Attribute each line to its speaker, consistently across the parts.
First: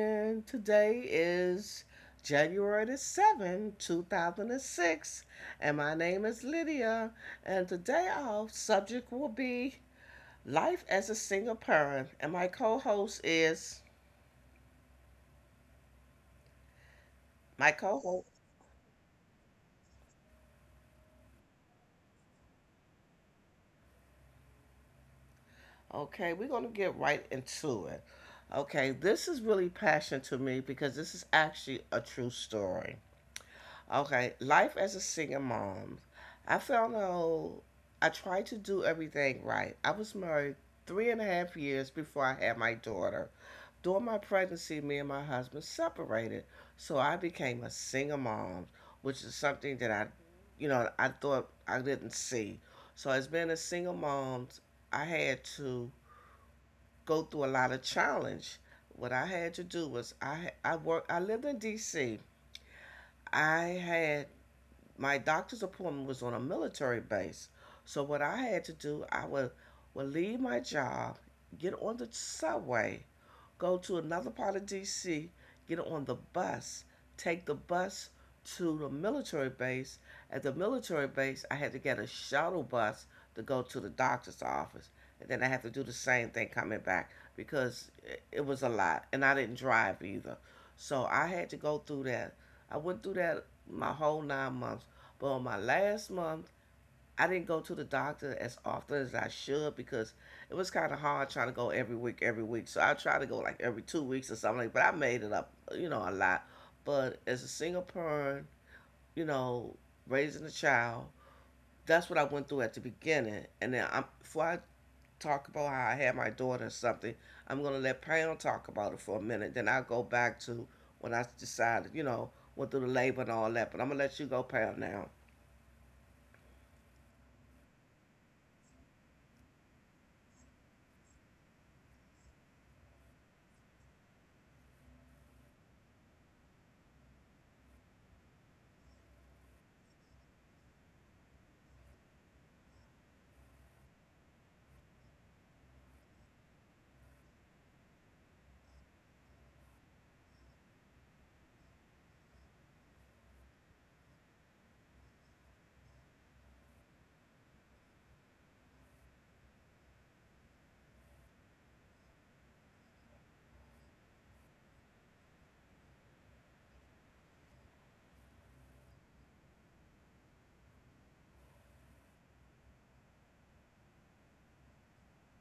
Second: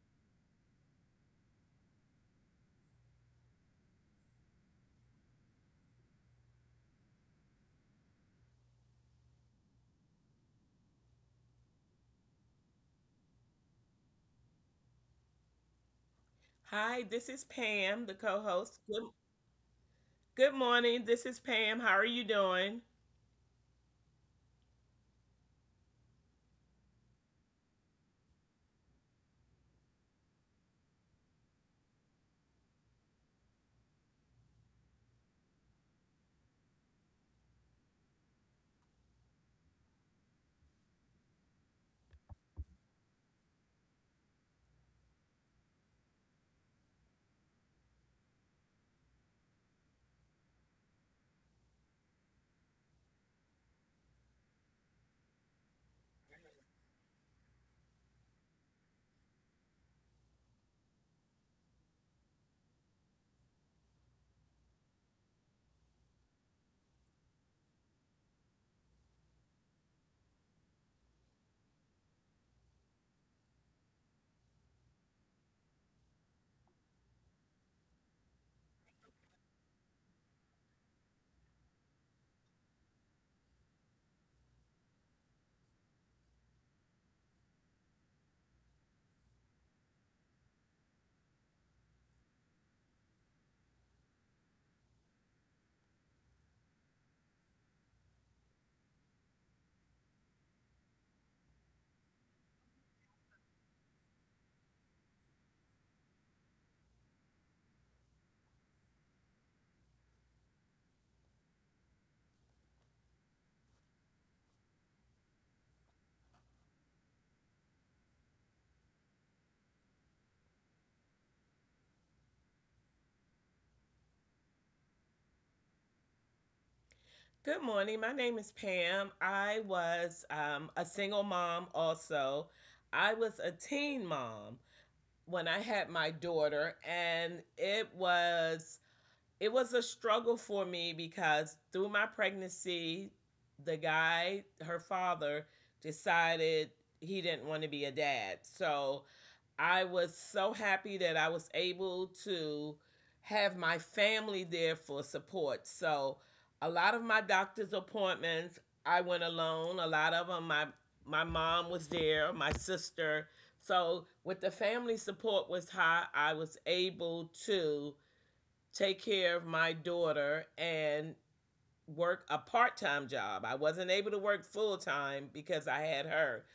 Speaker 1: morning. Today is January the 7th, 2006, and my name is Lydia. And today our subject will be life as a single parent. And my co-host is
Speaker 2: Hi, this is Pam, the
Speaker 1: my co-host.
Speaker 2: co-host. Good morning. This is Pam. How are you doing?
Speaker 1: Okay, we're going to get right into it. Okay, this is really passionate to me because this is actually a true story. Okay, life as a single mom. I found out I tried to do everything right. I was married three and a half years before I had my daughter. During my pregnancy, me and my husband separated, so I became a single mom, which is something that I, you know, I thought I didn't see. So as being a single mom, I had to go through a lot of challenge. What I had to do was I worked I lived in D.C. I had my doctor's appointment was on a military base. So what I had to do, I would leave my job, get on the subway, go to another part of D.C., get on the bus, take the bus to the military base. At the military base, I had to get a shuttle bus to go to the doctor's office. And then I had to do the same thing coming back because was a lot. And I didn't drive either. So I had to go through that. I went through that my whole 9 months. But on my last month, I didn't go to the doctor as often as I should because it was kind of hard trying to go every week, every week. So I try to go like every 2 weeks or something. Like, but I made it up, you know, a lot. But as a single parent, you know, raising a child, that's what I went through at the beginning. And then before I talk about how I had my daughter or something, I'm gonna let Pam talk about it for a minute. Then I'll go back to when I decided, you know, went through the labor and all that. But I'm gonna let you go, Pam, now.
Speaker 2: Good morning. My name is Pam. I was a single mom also. I was a teen mom when I had my daughter and it was a struggle for me because through my pregnancy, the guy, her father, decided he didn't want to be a dad. So I was so happy that I was able to have my family there for support. So a lot of my doctor's appointments, I went alone. A lot of them, my mom was there, my sister. So with the family support was high, I was able to take care of my daughter and work a part-time job. I wasn't able to work full-time because I had her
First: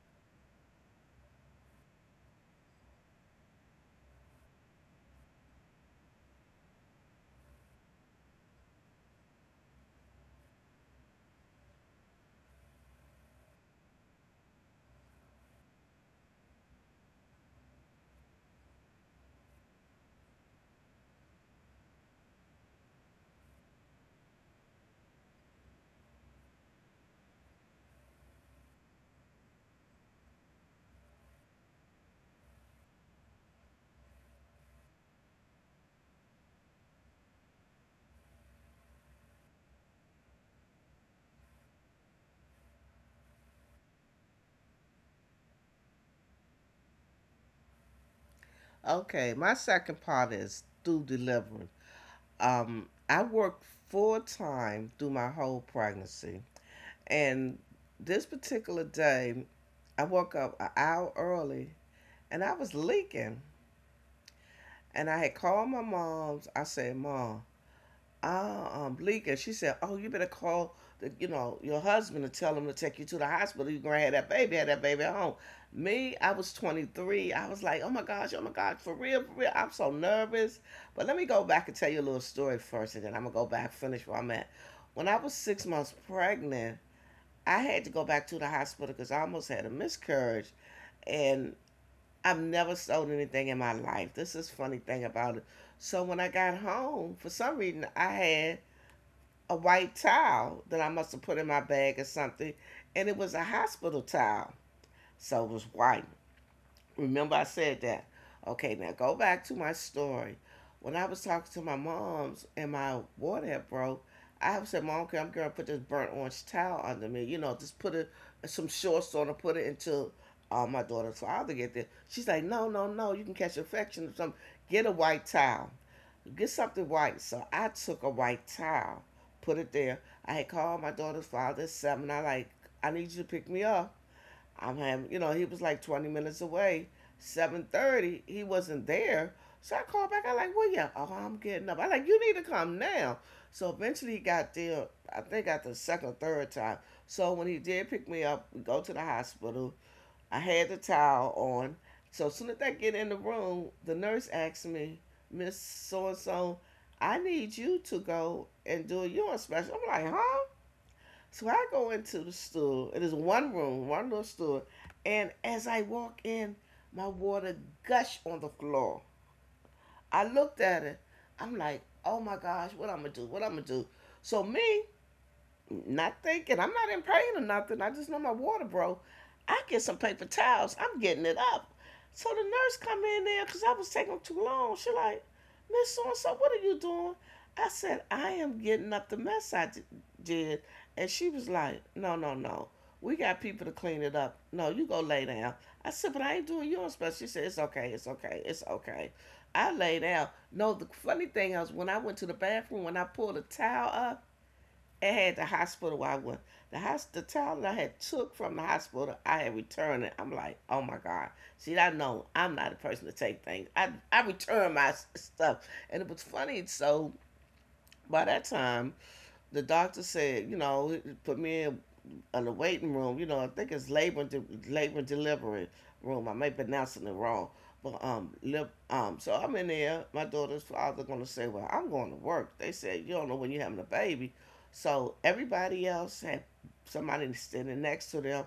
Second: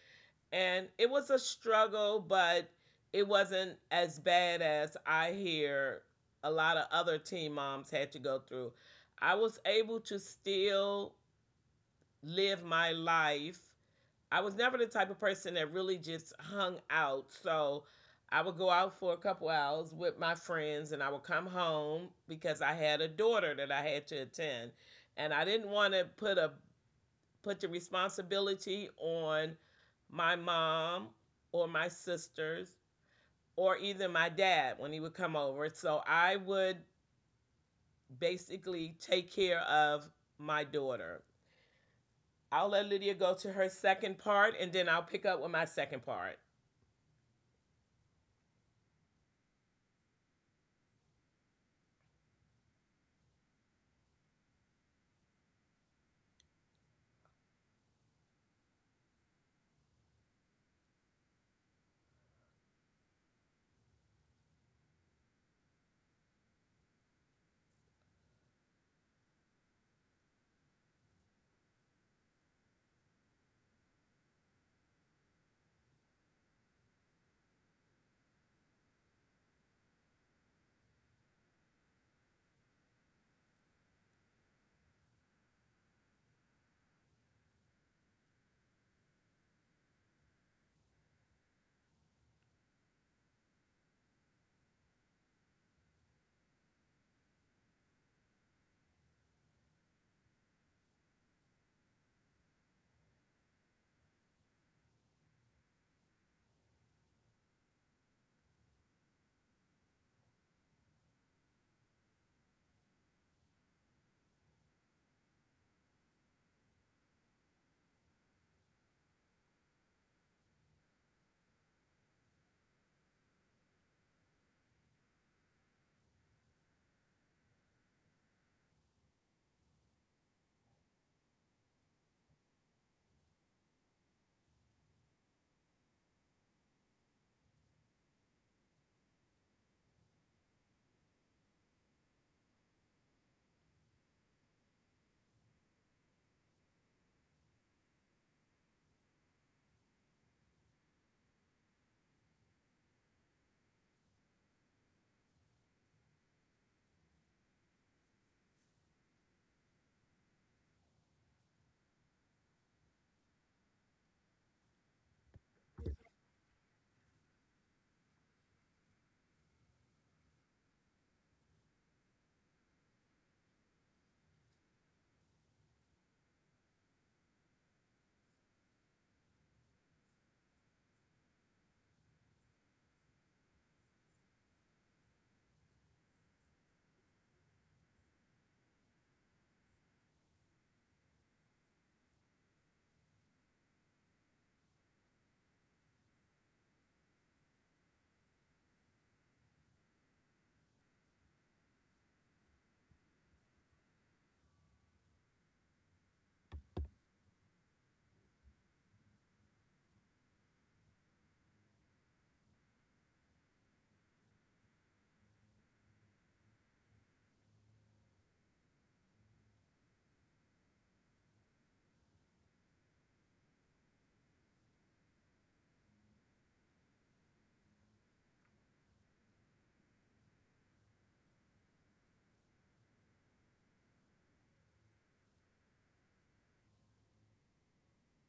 Speaker 2: and it was a struggle, but it wasn't as bad as I hear a lot of other teen moms had to go through. I was able to still live my life. I was never the type of person that really just hung out. So I would go out for a couple hours with my friends and I would come home because I had a daughter that I had to attend. And I didn't want to put the responsibility on my mom or my sisters or either my dad when he would come over. So I would basically take care of my daughter. I'll let Lydia go to her second part and then I'll pick up with my second part.
Speaker 1: Okay, my second part is through delivery. I worked full time through my whole pregnancy. And this particular day, I woke up an hour early and I was leaking. And I had called my mom's. I said, "Mom, Bleeker." She said, "Oh, you better call the, you know, your husband and tell him to take you to the hospital. You're gonna have that baby at home." Me, I was 23. I was like, oh my gosh, for real, for real." I'm so nervous. But let me go back and tell you a little story first, and then I'm gonna go back finish where I'm at. When I was 6 months pregnant, I had to go back to the hospital because I almost had a miscarriage, and I've never sold anything in my life. This is funny thing about it. So when I got home, for some reason, I had a white towel that I must have put in my bag or something, and it was a hospital towel, so it was white. Remember, I said that. Okay, now go back to my story. When I was talking to my mom's and my water had broke, I said, "Mom, okay, I'm gonna put this burnt orange towel under me. You know, just put it some shorts on and put it until my daughter's father get there." She's like, "No, no, no. You can catch infection or something. Get a white towel. Get something white." So I took a white towel, put it there. I had called my daughter's father at seven. I like, "I need you to pick me up. I'm having, you know." He was like 20 minutes away. 7:30. He wasn't there. So I called back. I like, "Well, yeah, oh, I'm getting up." I like, "You need to come now." So eventually he got there, I think at the second or third time. So when he did pick me up, we go to the hospital. I had the towel on. So as soon as I get in the room, the nurse asked me, "Miss So and so, I need you to go and do a urine special." I'm like, "Huh?" So I go into the store. It is one room, one little store. And as I walk in, my water gushed on the floor. I looked at it. I'm like, "Oh my gosh, what I'm gonna do? What I'm gonna do?" So me, not thinking. I'm not in pain or nothing. I just know my water broke. I get some paper towels. I'm getting it up. So the nurse come in there because I was taking too long. She like, "Miss So and So, what are you doing?" I said, "I am getting up the mess I did." And she was like, "No, no, no. We got people to clean it up. No, you go lay down." I said, "But I ain't doing yours special." She said, "It's okay, it's okay, it's okay." I lay down. No, the funny thing is when I went to the bathroom, when I pulled a towel up, it had the hospital where I went. The towel that I had took from the hospital, I had returned it. I'm like, "Oh my God." See, I know I'm not a person to take things. I return my stuff, and it was funny. So by that time, the doctor said, you know, put me in on the waiting room. You know, I think it's labor and delivery room. I may be pronouncing it wrong, but so I'm in there. My daughter's father gonna say, "Well, I'm going to work." They said, "You don't know when you're having a baby," so everybody else had somebody standing next to them.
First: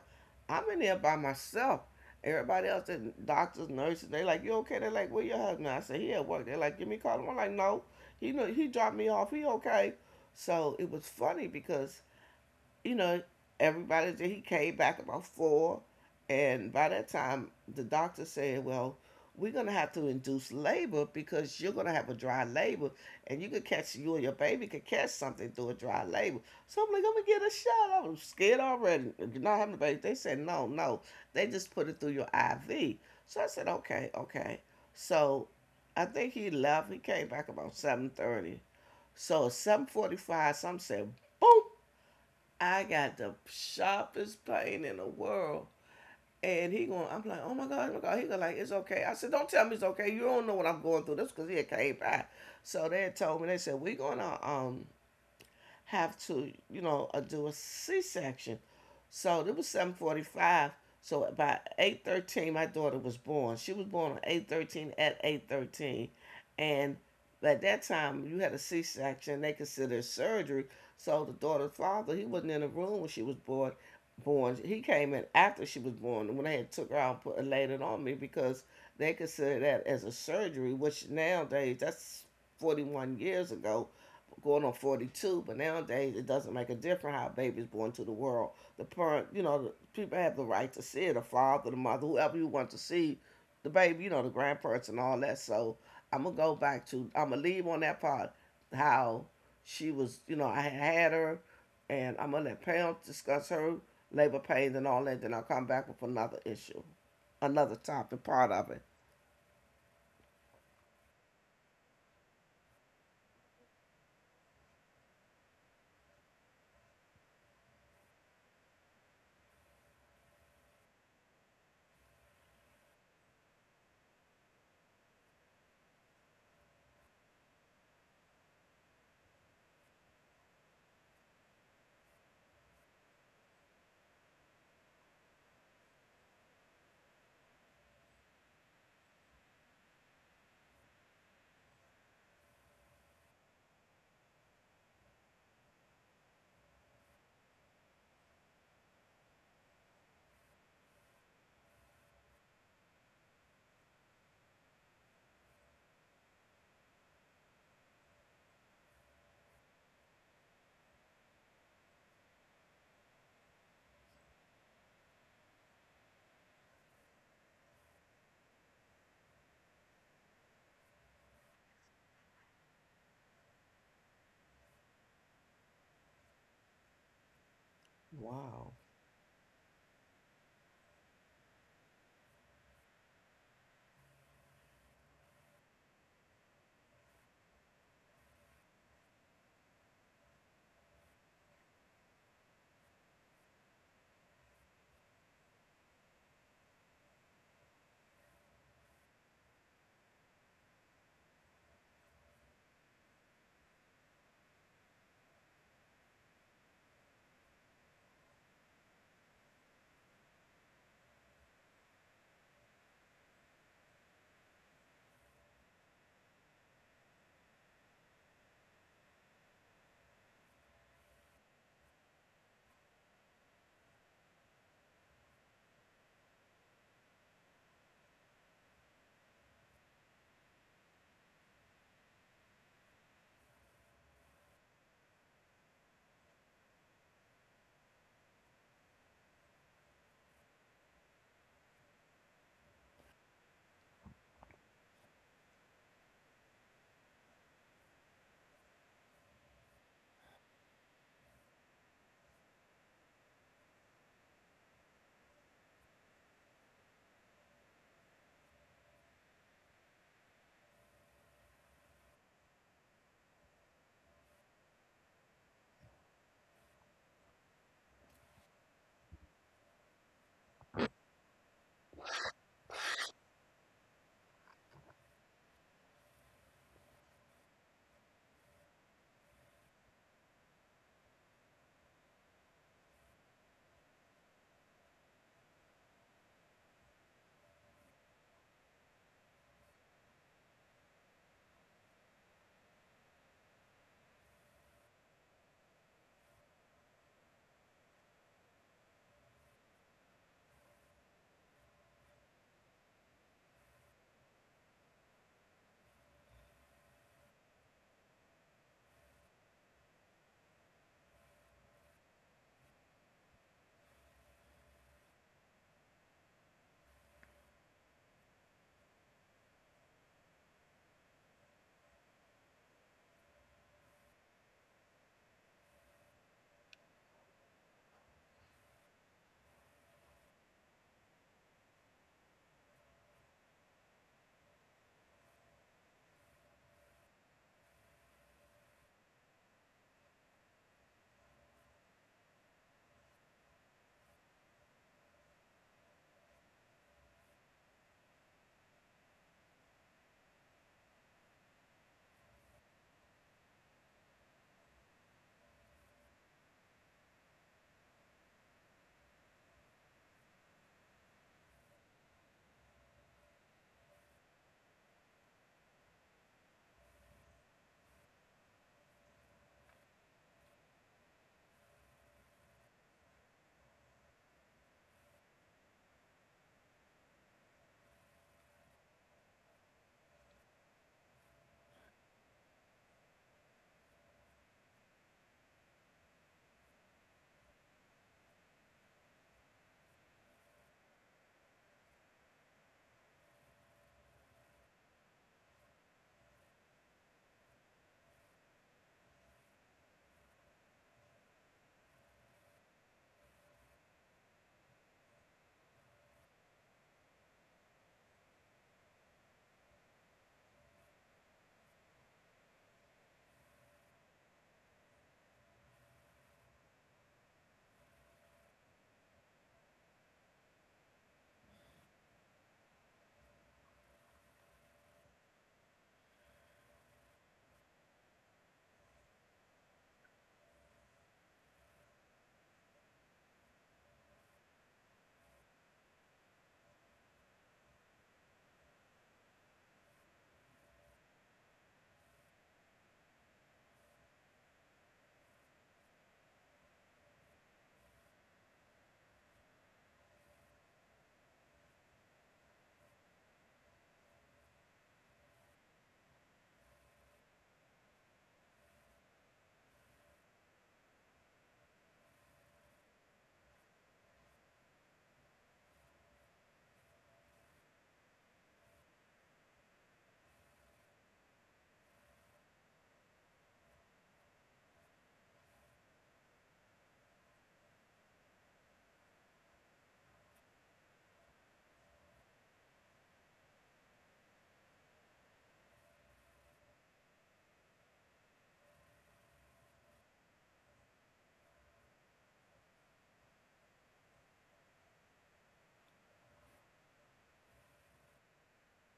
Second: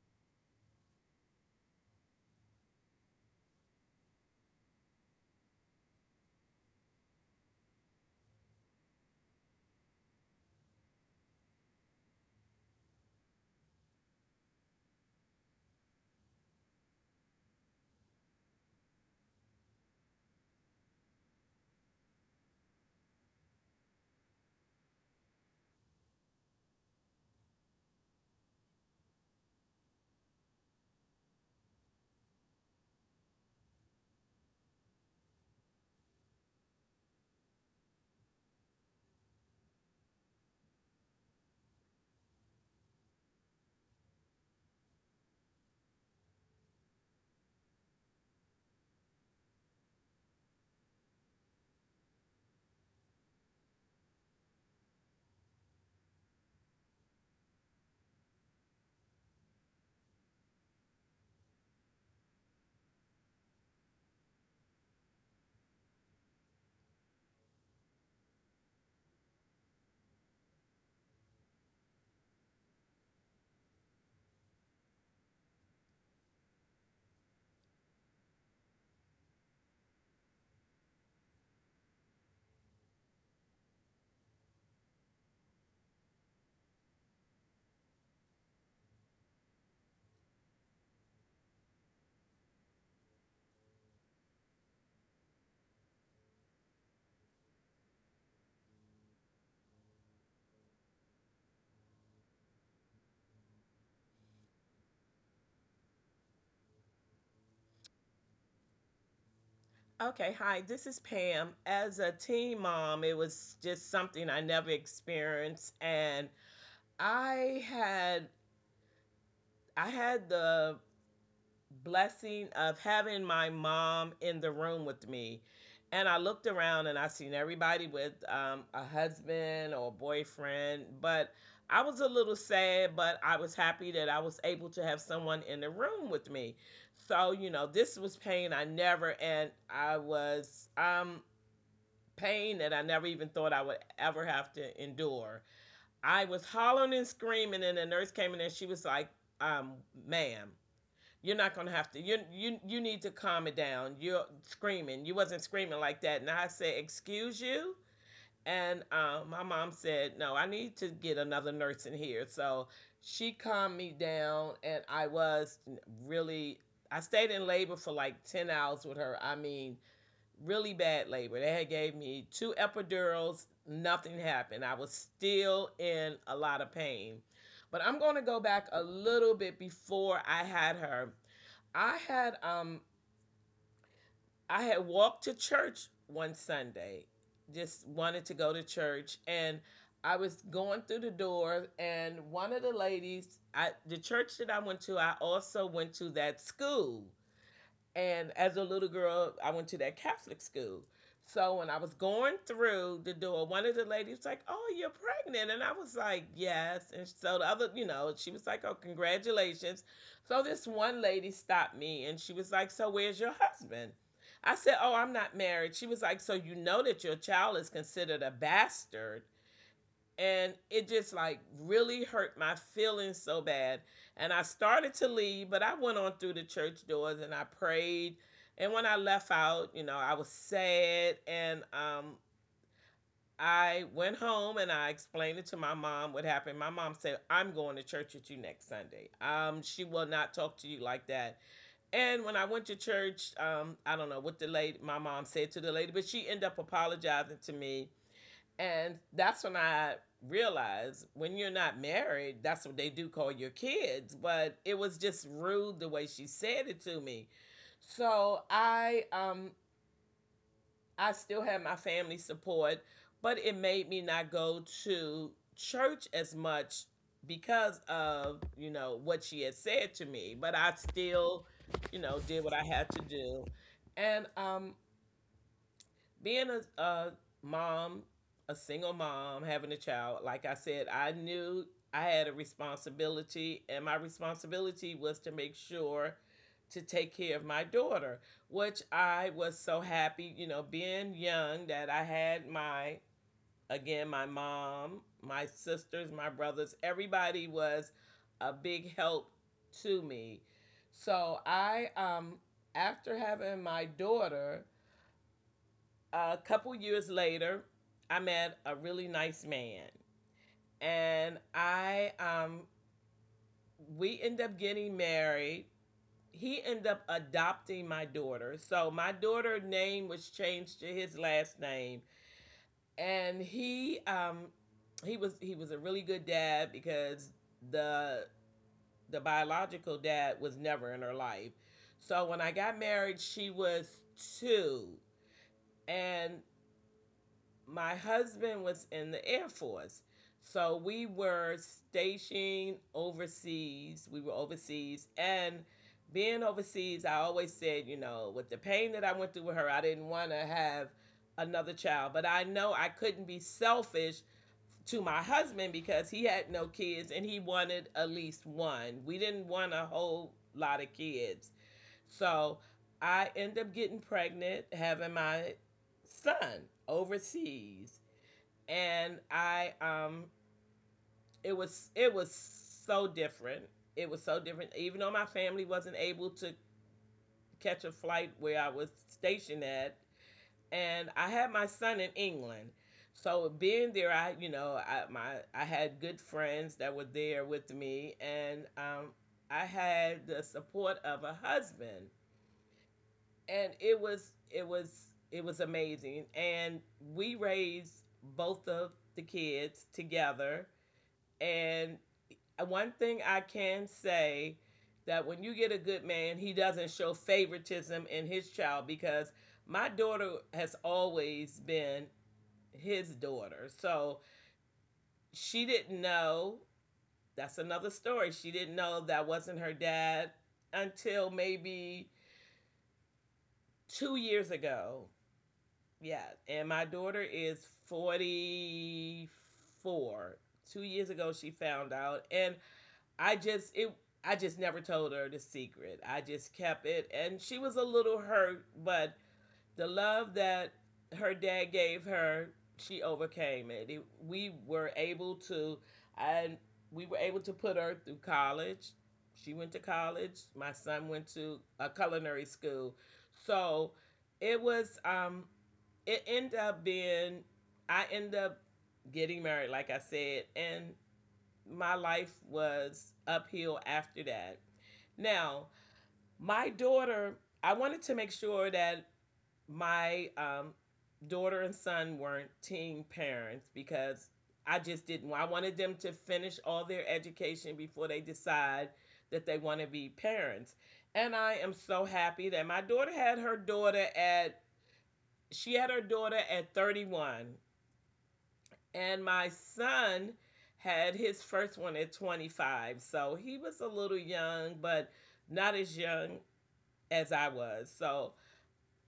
Speaker 1: I'm in there by myself. Everybody else, the doctors, nurses, they like, "You okay?" They're like, "Where your husband?" I said, "He at work." They're like, "Give me a call." I'm like, "No, he know, he dropped me off. He okay?" So it was funny because you know, everybody did. He came back about four, and by that time, the doctor said, "Well, we're gonna have to induce labor because you're gonna have a dry labor, and you could catch you and your baby could catch something through a dry labor." So I'm like, "I'm gonna get a shot." I was scared already. "You're not having a baby." They said, "No, no. They just put it through your IV." So I said, "Okay, okay." So I think he left. He came back about 7:30. So at 7:45, some said, "Boom." I got the sharpest pain in the world. And he going, I'm like, "Oh my God, oh my God." He go like, "It's okay." I said, "Don't tell me it's okay. You don't know what I'm going through." This because he had came by. So they had told me, they said, "We gonna have to, you know, do a C-section." So it was 7:45. So by 8:13, my daughter was born. She was born on 8:13 at 8:13, and at that time you had a C-section. They considered surgery. So the daughter's father, he wasn't in the room when she was born. Born, he came in after she was born when they had took her out and put laid it on me because they considered that as a surgery, which nowadays that's 41 years ago going on 42, but nowadays it doesn't make a difference how a baby's born to the world. The parent, you know, the people have the right to see it, the father, the mother, whoever you want to see, the baby, you know, the grandparents and all that. So I'm going to go back to, I'm going to leave on that part, how she was, you know, I had had her, and I'm going to let Pam discuss her labor pains and all that. Then I'll come back with another issue, another topic, part of it.
Speaker 2: Okay, hi, this is Pam. As a teen mom, it was just something I never experienced and I had I had the blessing of having my mom in the room with me. And I looked around and I seen everybody with a husband or a boyfriend, but I was a little sad, but I was happy that I was able to have someone in the room with me. So, you know, this was pain I never, and I was pain that I never even thought I would ever have to endure. I was hollering and screaming, and the nurse came in and she was like, um, ma'am, you're not gonna have to. You need to calm it down. You're screaming. You wasn't screaming like that. And I said, "Excuse you." And my mom said, "No, I need to get another nurse in here." So she calmed me down, and I was really. I stayed in labor for like 10 hours with her. I mean, really bad labor. They had gave me two epidurals. Nothing happened. I was still in a lot of pain. But I'm going to go back
Speaker 1: Wow.
Speaker 2: a little bit before I had her. I had um I had walked to church one Sunday. Just wanted to go to church and I was going through the door and one of the ladies I the church that I went to, I also went to that school. And as a little girl, I went to that Catholic school. So when I was going through the door, one of the ladies was like, "Oh, you're pregnant," and I was like, "Yes." And so the other, you know, she was like, "Oh, congratulations." So this one lady stopped me, and she was like, "So where's your husband?" I said, "Oh, I'm not married." She was like, "So you know that your child is considered a bastard, and it just like really hurt my feelings so bad, and I started to leave, but I went on through the church doors and I prayed. And when I left out, you know, I was sad, and I went home and I explained it to my mom what happened. My mom said, I'm going to church with you next Sunday. She will not talk to you like that. And when I went to church, I don't know what the lady my mom said to the lady, but she ended up apologizing to me. And that's when I realized when you're not married, that's what they do call your kids. But it was just rude the way she said it to me. So I still had my family support, but it made me not go to church as much because of, you know, what she had said to me. But I still, you know, did what I had to do. And Being a mom, a single mom, having a child, like I said, I knew I had a responsibility, and my responsibility was to make sure to take care of my daughter, which I was so happy, you know, being young that I had my, again, my mom, my sisters, my brothers, everybody was a big help to me. So I, after having my daughter, a couple years later, I met a really nice man, and I we end up getting married. He ended up adopting my daughter, so my daughter's name was changed to his last name, and he was a really good dad because the the biological dad was never in her life. So when I got married, she was two, and my husband was in the Air Force. So we were stationed overseas. We were overseas. And being overseas, I always said, you know, with the pain that I went through with her, I didn't want to have another child. But I know I couldn't be selfish to my husband because he had no kids and he wanted at least one. We didn't want a whole lot of kids. So I end up getting pregnant, having my son overseas, and I it was so different. It was so different. Even though my family wasn't able to catch a flight where I was stationed at, and I had my son in England. So being there, I you know I my I had good friends that were there with me, and I had the support of a husband, and it was amazing. And we raised both of the kids together. And one thing I can say that when you get a good man, he doesn't show favoritism in his child because my daughter has always been his daughter. So she didn't know. That's another story. She didn't know that wasn't her dad until maybe 2 years ago. Yeah. And my daughter is 44. 2 years ago, she found out. And I just it I just never told her the secret. I just kept it and she was a little hurt, but the love that her dad gave her, she overcame it. And we were able to put her through college. She went to college. My son went to a culinary school. So it was um it ended up being I ended up getting married like I said, and my life was uphill after that. Now, my daughter, I wanted to make sure that my daughter and son weren't teen parents because I just didn't. I wanted them to finish all their education before they decide that they want to be parents. And I am so happy that my daughter had her daughter at she had her daughter at 31 and my son had his first one at 25. So he was a little young, but not as young as I was. So,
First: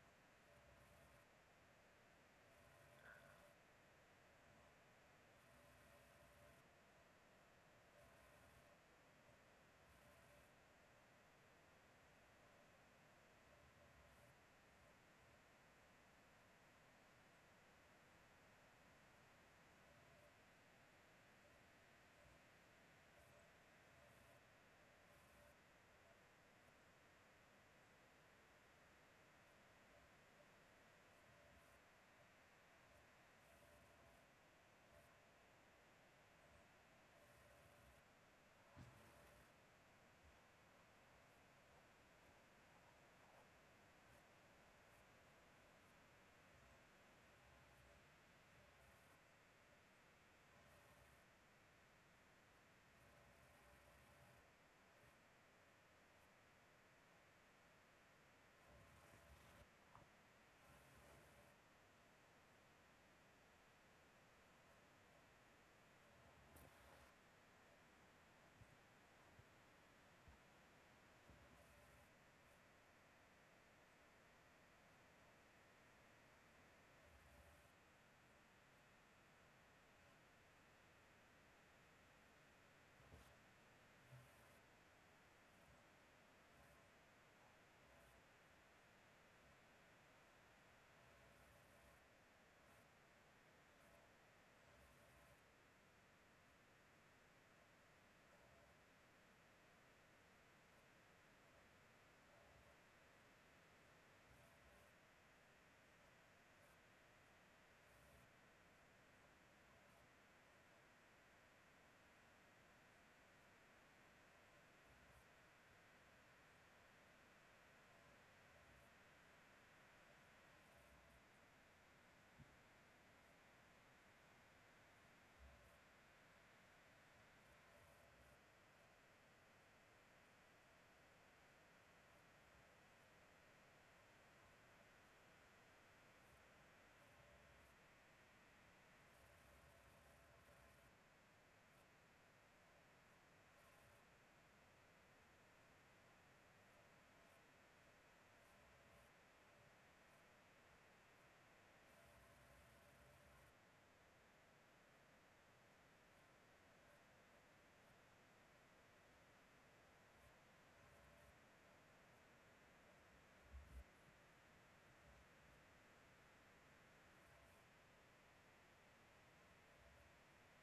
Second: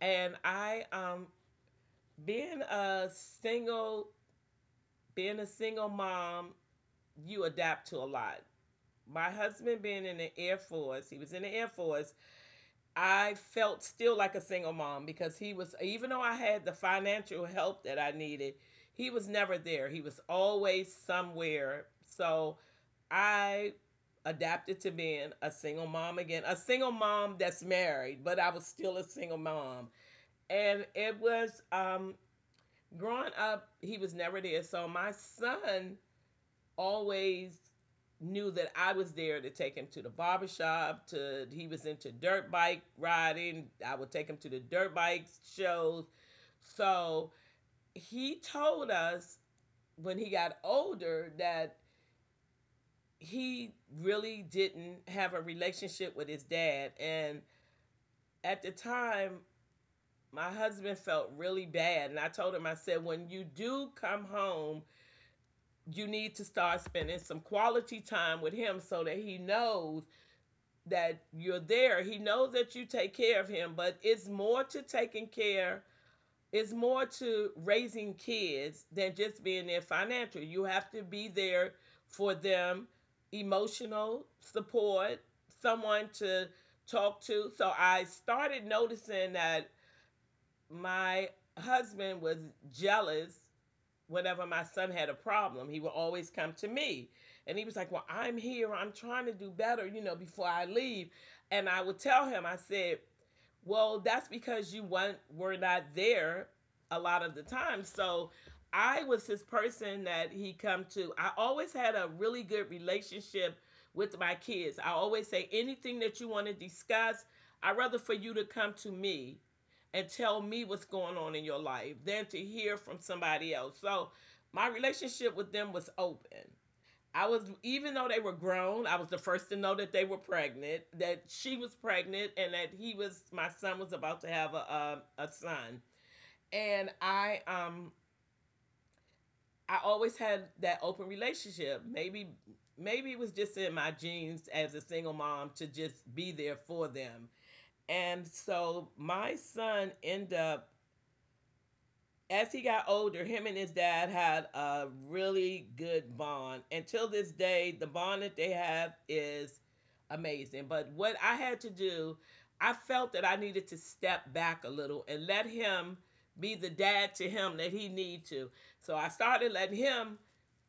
Speaker 2: and I, being a single, being a single mom, you adapt to a lot. My husband being in the Air Force, He was in the Air Force, I felt still like a single mom because he was, even though I had the financial help that I needed, he was never there. He was always somewhere. So I adapted to being a single mom again, a single mom that's married, but I was still a single mom. And it was growing up, he was never there. So my son always knew that I was there to take him to the barbershop, to he was into dirt bike riding. I would take him to the dirt bike shows. So he told us when he got older that he really didn't have a relationship with his dad. And at the time, my husband felt really bad. And I told him, I said, when you do come home, you need to start spending some quality time with him so that he knows that you're there. He knows that you take care of him, but it's more to taking care, it's more to raising kids than just being there financially. You have to be there for them, emotional support, someone to talk to. So I started noticing that my husband was jealous whenever my son had a problem, he would always come to me. And he was like, Well, I'm here. I'm trying to do better, you know, before I leave. And I would tell him, I said, well, that's because you weren't, were not there a lot of the time. So I was his person that he come to. I always had a really good relationship with my kids. I always say anything that you want to discuss, I'd rather for you to come to me and tell me what's going on in your life than to hear from somebody else. So my relationship with them was open. I was, even though they were grown, I was the first to know that they were pregnant, that she was pregnant, and that he was, my son was about to have a son. And I I always had that open relationship. Maybe it was just in my genes as a single mom to just be there for them. And so my son ended up, as he got older, him and his dad had a really good bond. Until this day, the bond that they have is amazing. But what I had to do, I felt that I needed to step back a little and let him be the dad to him that he need to. So I started letting him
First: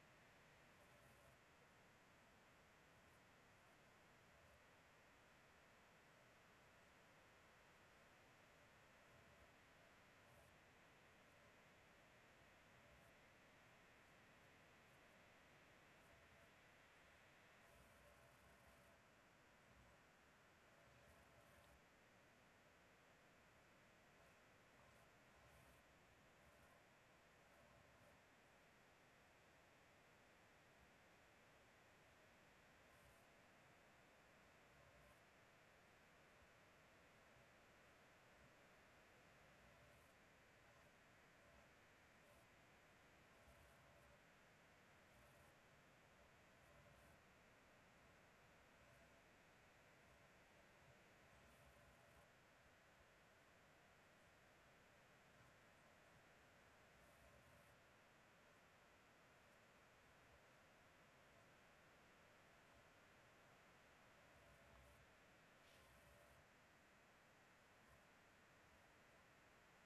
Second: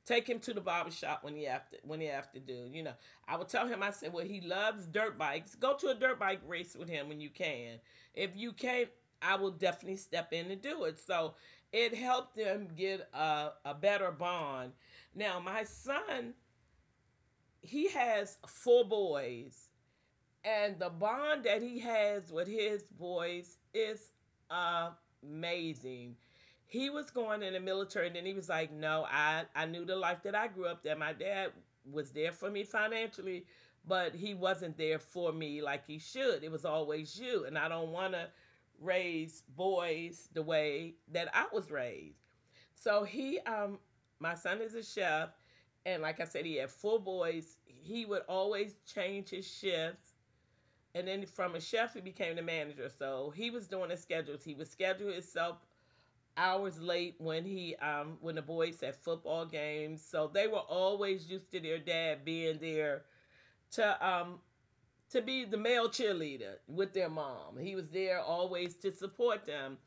Speaker 2: take him to the barber shop when he after do. I would tell him, I said, well, he loves dirt bikes. Go to a dirt bike race with him when you can. If you can't, I will definitely step in and do it. So it helped them get a better bond. Now my son, he has four boys and the bond that he has with his boys is amazing. He was going in the military and then he was like, no, I knew the life that I grew up, that my dad was there for me financially, but he wasn't there for me like he should. It was always you. And I don't want to raise boys the way that I was raised. So my son is a chef. And like I said, he had four boys. He would always change his shifts and then from a chef he became the manager. So he was doing his schedules. He would schedule himself hours late when he when the boys had football games. So they were always used to their dad being there to um to be the male cheerleader with their mom. He was there always to support them.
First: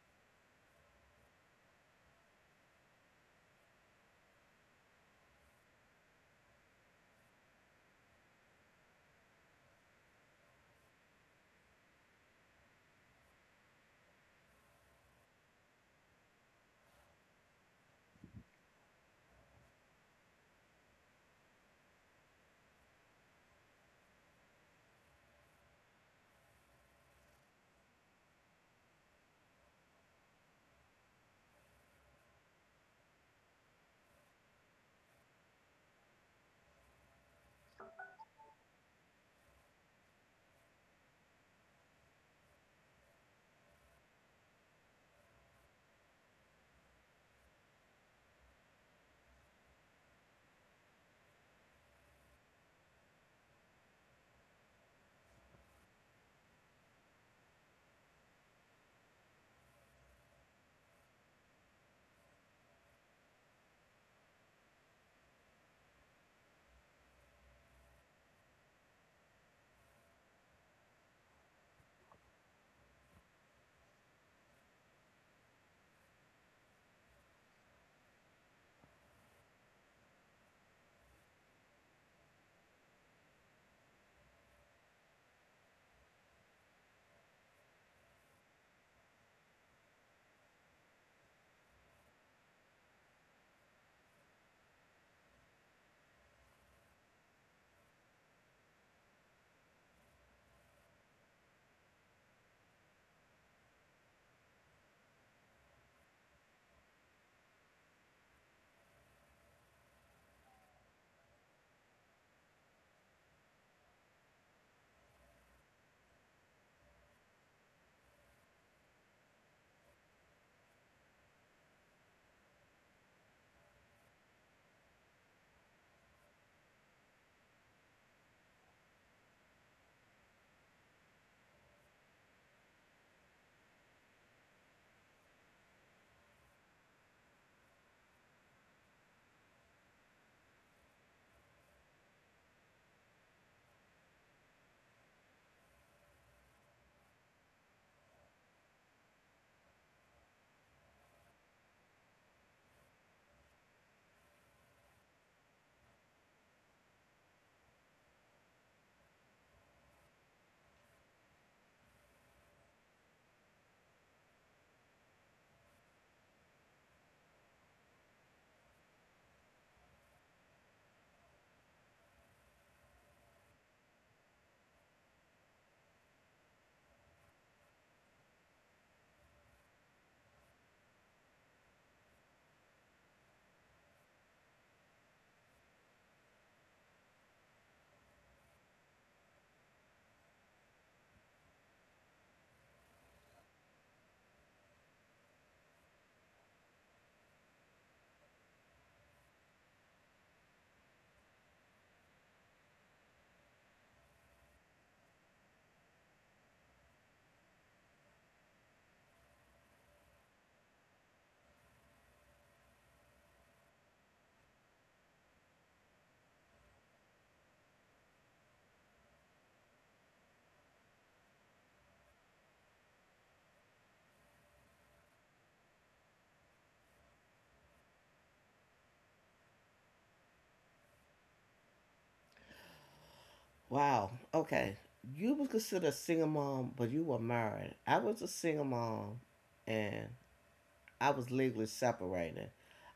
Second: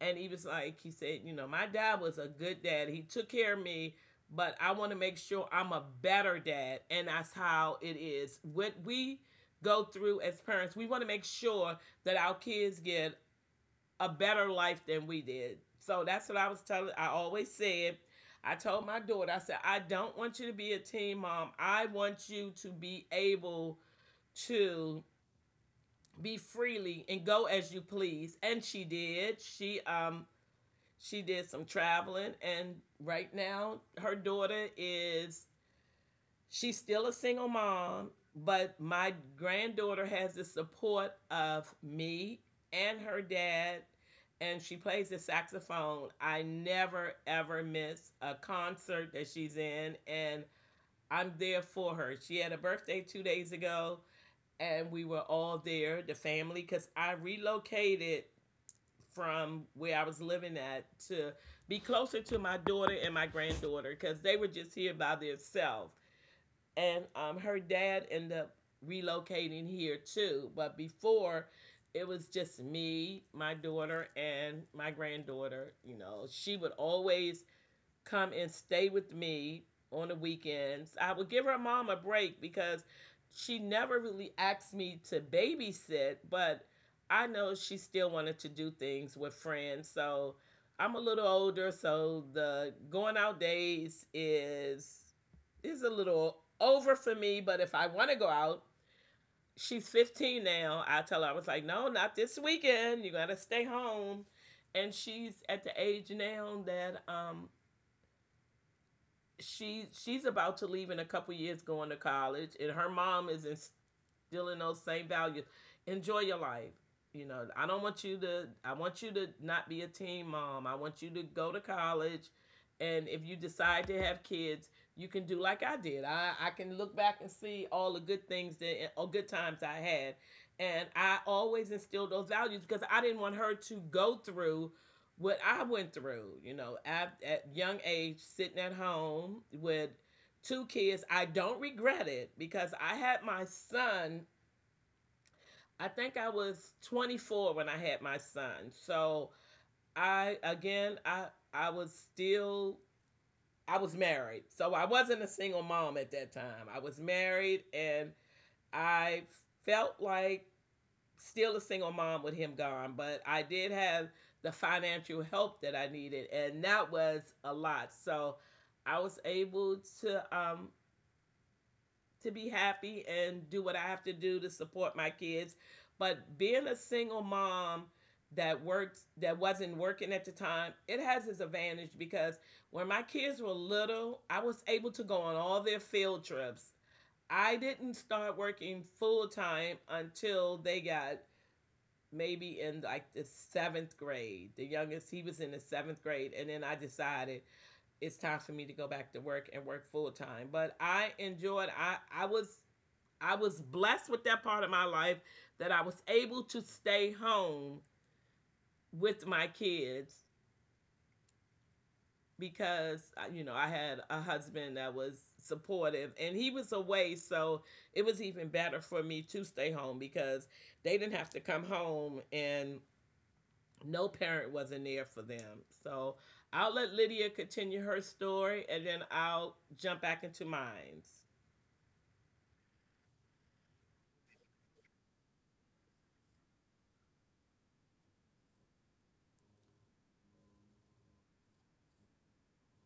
Speaker 2: And he was like, he said, my dad was a good dad. He took care of me, but I want to make sure I'm a better dad. And that's how it is. What we go through as parents, we want to make sure that our kids get a better life than we did. So that's what I was telling. I always said, I told my daughter, I said, I don't want you to be a teen mom. I want you to be able to be freely and go as you please. And she did. She she did some traveling and right now her daughter is, she's still a single mom, but my granddaughter has the support of me and her dad and she plays the saxophone. I never ever miss a concert that she's in and I'm there for her. She had a birthday 2 days ago and we were all there, the family, because I relocated from where I was living at to be closer to my daughter and my granddaughter because they were just here by themselves. And her dad ended up relocating here too. But before, it was just me, my daughter, and my granddaughter. You know, she would always come and stay with me on the weekends. I would give her mom a break because she never really asked me to babysit, but I know she still wanted to do things with friends. So I'm a little older, so the going out days is a little over for me. But if I want to go out, she's 15 now. I tell her, I was like, no, not this weekend. You gotta stay home. And she's at the age now that, she's about to leave in a couple years going to college and her mom is in, still in those same values. Enjoy your life. You know, I don't want you to. I want you to not be a teen mom. I want you to go to college, and if you decide to have kids, you can do like I did. I can look back and see all the good things, that all good times I had, and I always instilled those values because I didn't want her to go through what I went through. You know, at young age, sitting at home with two kids. I don't regret it because I had my son, I think I was 24 when I had my son. So I I was still, I was married. So I wasn't a single mom at that time. I was married and I felt like still a single mom with him gone, but I did have the financial help that I needed and that was a lot. So I was able to be happy and do what I have to do to support my kids. But being a single mom that worked, that wasn't working at the time, it has its advantage because when my kids were little, I was able to go on all their field trips. I didn't start working full time until they got maybe in like the seventh grade. The youngest, he was in the seventh grade. And then I decided it's time for me to go back to work and work full time. But I enjoyed, I was, I was blessed with that part of my life that I was able to stay home with my kids because, you know, I had a husband that was supportive and he was away, so it was even better for me to stay home because they didn't have to come home and no parent wasn't there for them. So I'll let Lydia continue her story and then I'll jump back into mine.
Speaker 1: Wow. Okay. You were considered a single mom, but you were married. I was a single mom, and I was legally separated.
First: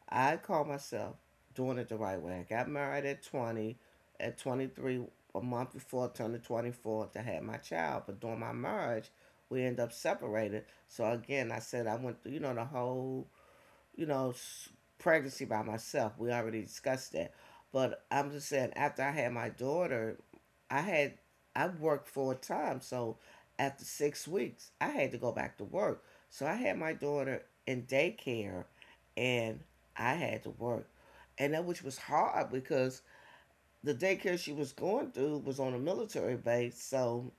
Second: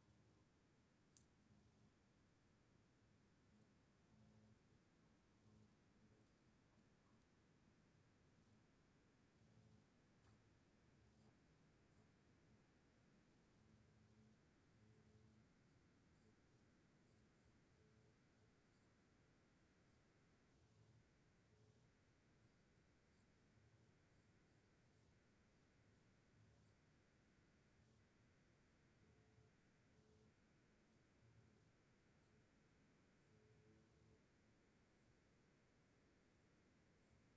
Speaker 1: I call myself doing it the right way. I got married at 20, at 23, a month before turning 24 to have my child. But during my marriage, we end up separated. So again, I said I went through, you know, the whole you know, pregnancy by myself. We already discussed that. But I'm just saying, after I had my daughter, I had I worked full time, so after 6 weeks, I had to go back to work. So I had my daughter in daycare, and I had to work, and that which was hard because the daycare she was going through was on a military base, so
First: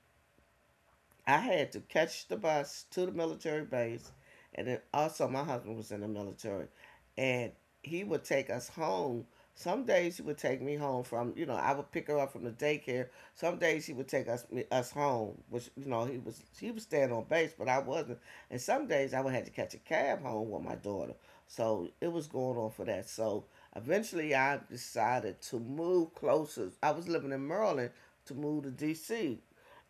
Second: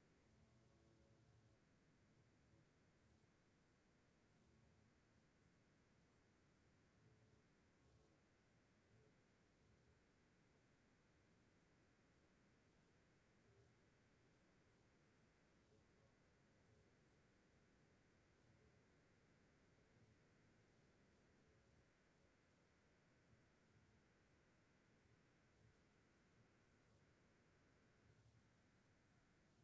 Speaker 1: I had to catch the bus to the military base, and then also my husband was in the military, and he would take us home. Some days he would take me home I would pick her up from the daycare. Some days he would take us us home, which he was staying on base, but I wasn't. And some days I would have to catch a cab home with my daughter, so it was going on for that. So eventually I decided to move closer. I was living in Maryland to move to D.C.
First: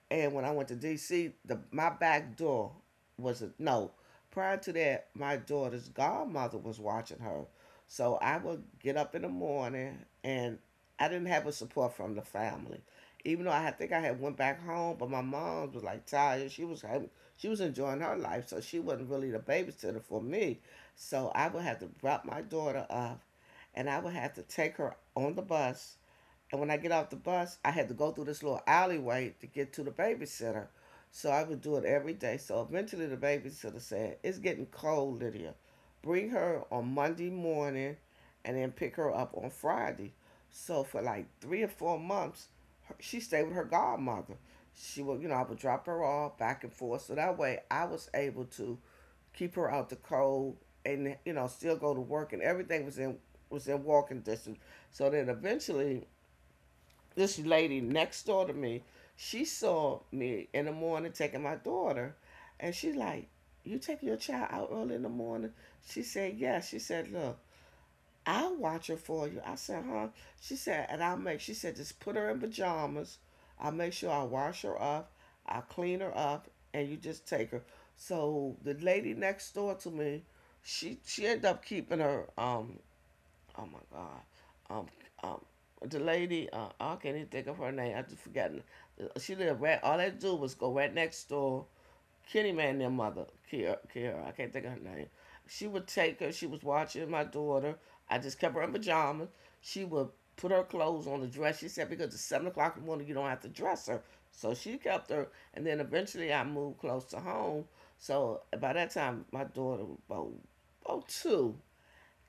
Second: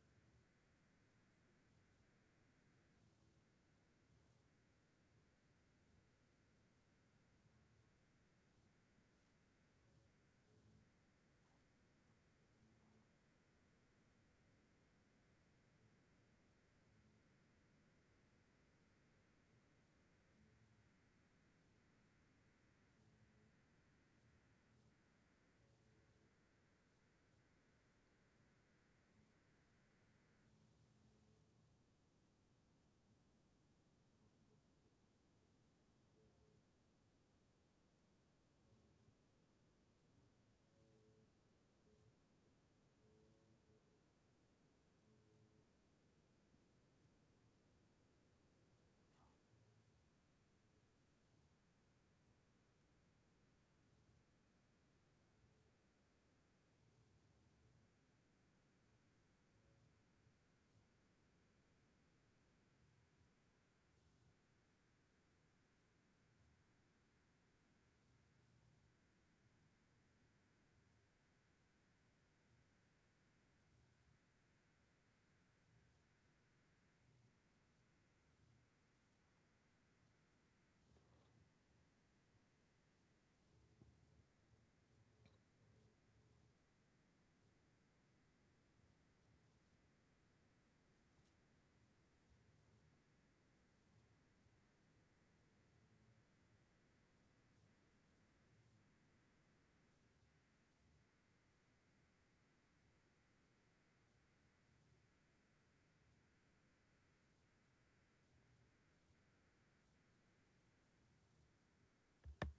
Speaker 1: And when I went to DC, the my back door was a, no. Prior to that, my daughter's godmother was watching her, so I would get up in the morning, and I didn't have a support from the family. Even though think I had went back home, but my mom was like tired. She was enjoying her life, so she wasn't really the babysitter for me. So I would have to drop my daughter up, and I would have to take her on the bus, and when I get off the bus, I had to go through this little alleyway to get to the babysitter. So I would do it every day. So eventually the babysitter said, "It's getting cold, Lydia. Bring her on Monday morning and then pick her up on Friday." So for like 3 or 4 months, she stayed with her godmother. She would, you know, I would drop her off back and forth. So that way I was able to keep her out the cold and, still go to work, and everything was in walking distance. So then eventually this lady next door to me, she saw me in the morning taking my daughter, and she like, "You take your child out early in the morning?" She said, "Yeah." She said, "Look, I'll watch her for you." I said, "Huh?" She said, "And I'll make." She said, "Just put her in pajamas. I'll make sure I wash her up. I'll clean her up, and you just take her." So the lady next door to me, she ended up keeping her. Oh my God. um, um, I can't even think of her name. I just forgotten. She lived right. All they do was go right next door. Kitty man, their mother, Kiara, Kiara. I can't think of her name. She would take her. She was watching my daughter. I just kept her in pajamas. She would put her clothes on the dress. She said, because it's 7 o'clock in the morning, you don't have to dress her. So she kept her, and then eventually I moved close to home. So by that time, my daughter was about two,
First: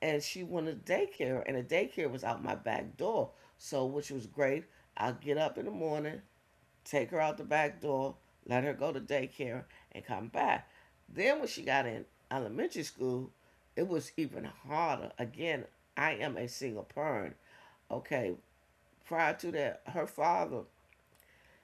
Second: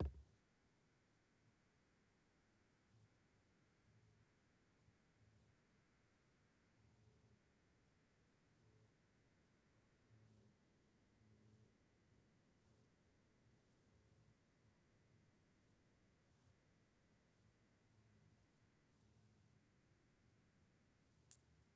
Speaker 1: and she wanted daycare, and the daycare was out my back door. So, which was great. I'll get up in the morning, take her out the back door, let her go to daycare, and come back. Then, when she got in elementary school, it was even harder. Again, I am a single parent. Okay, prior to that, her father,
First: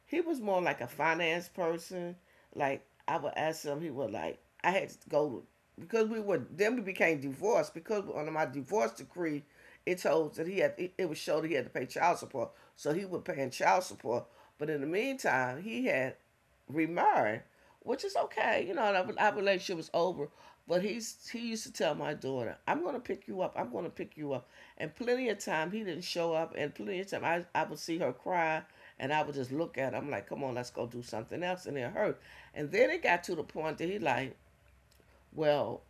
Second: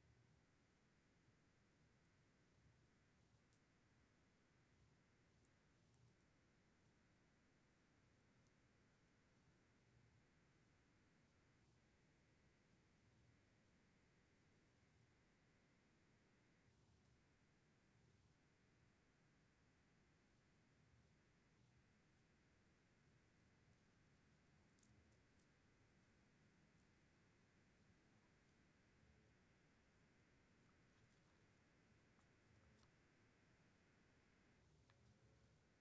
Speaker 1: he was more like a finance person. Like, I would ask him, he would like, I had to go because we were then we became divorced, because under my divorce decree, it told that it was showed that he had to pay child support, so he was paying child support. But in the meantime, he had remarry, which is okay. You know, and our relationship was over. But he used to tell my daughter, "I'm going to pick you up. I'm going to pick you up." And plenty of time he didn't show up, and plenty of time I would see her cry, and I would just look at him like, "Come on, let's go do something else," and it hurt. And then it got to the point that he like, "Well,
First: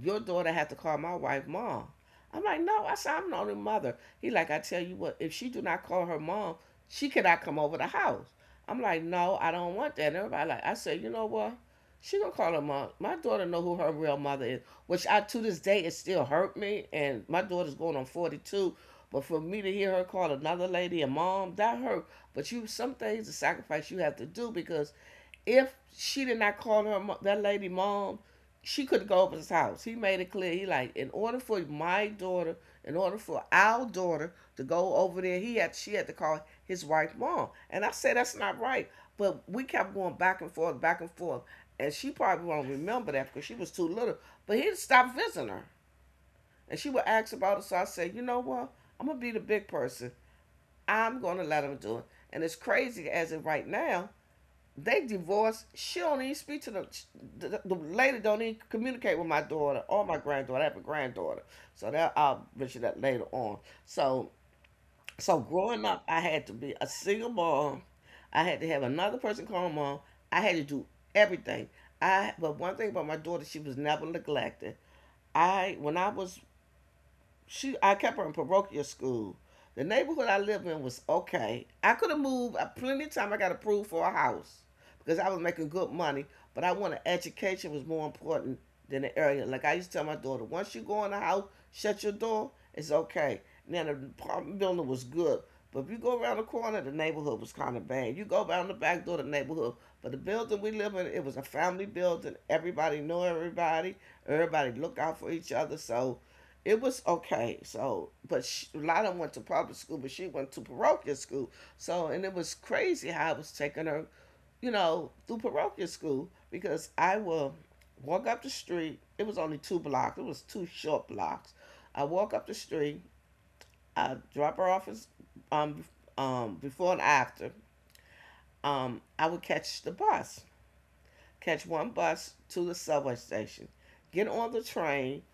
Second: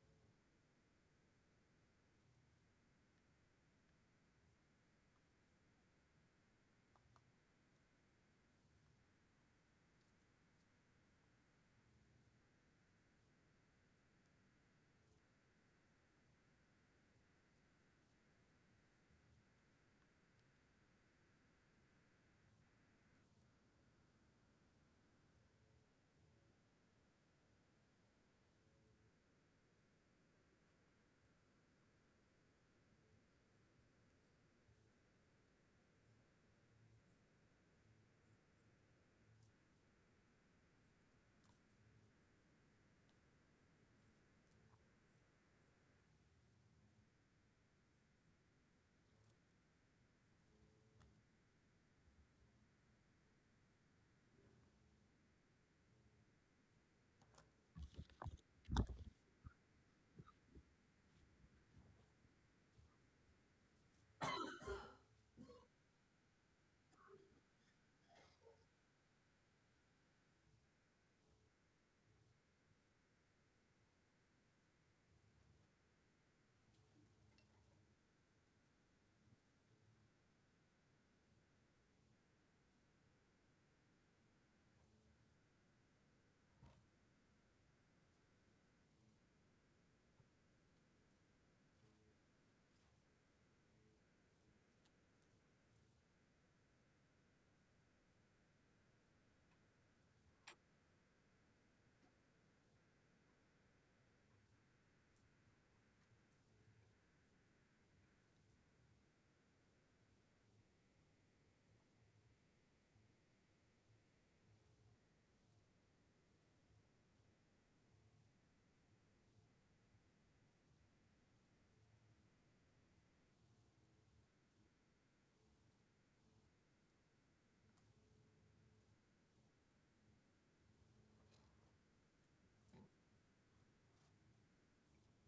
Speaker 1: your daughter have to call my wife mom." I'm like, "No," I said, "I'm the only mother." He like, "I tell you what, if she do not call her mom, she cannot come over the house." I'm like, no, I don't want that. And everybody like, I said, you know what? She gonna call her mom. My daughter know who her real mother is, which I to this day it still hurt me. And my daughter's going on 42, but for me to hear her call another lady a mom, that hurt. But you, some things, the sacrifice you have to do, because if she did not call her that lady mom, she couldn't go over his house. He made it clear. He like, in order for our daughter to go over there, he had she had to call his wife mom. And I said that's not right. But we kept going back and forth, back and forth. And she probably won't remember that because she was too little. But he'd stop visiting her. And she would ask about it. So I said, you know what? I'm gonna be the big person. I'm gonna let him do it. And it's crazy, as of right now, they divorced. She don't even speak to the lady. Don't even communicate with my daughter or my granddaughter. I have a granddaughter, so that I'll mention that later on. So growing up, I had to be a single mom. I had to have another person call my mom. I had to do everything. I But one thing about my daughter, she was never neglected. I when I was she I kept her in parochial school. The neighborhood I lived in was okay. I could have moved, plenty of time. I got approved for a house because I was making good money, but I wanted education was more important than the area. Like, I used to tell my daughter, once you go in the house, shut your door. It's okay. Now, the apartment building was good, but if you go around the corner, the neighborhood was kind of bad. You go around the back door, the neighborhood. But the building we live in, it was a family building. Everybody knew everybody. Everybody looked out for each other. So it was okay. A lot of them went to public school, but she went to parochial school. So, and it was crazy how I was taking her, through parochial school, because I will walk up the street. It was only 2 blocks. It was 2 short blocks. I walk up the street. I drop her off um, before and after. I would catch the bus, catch one bus to the subway station, get on the train,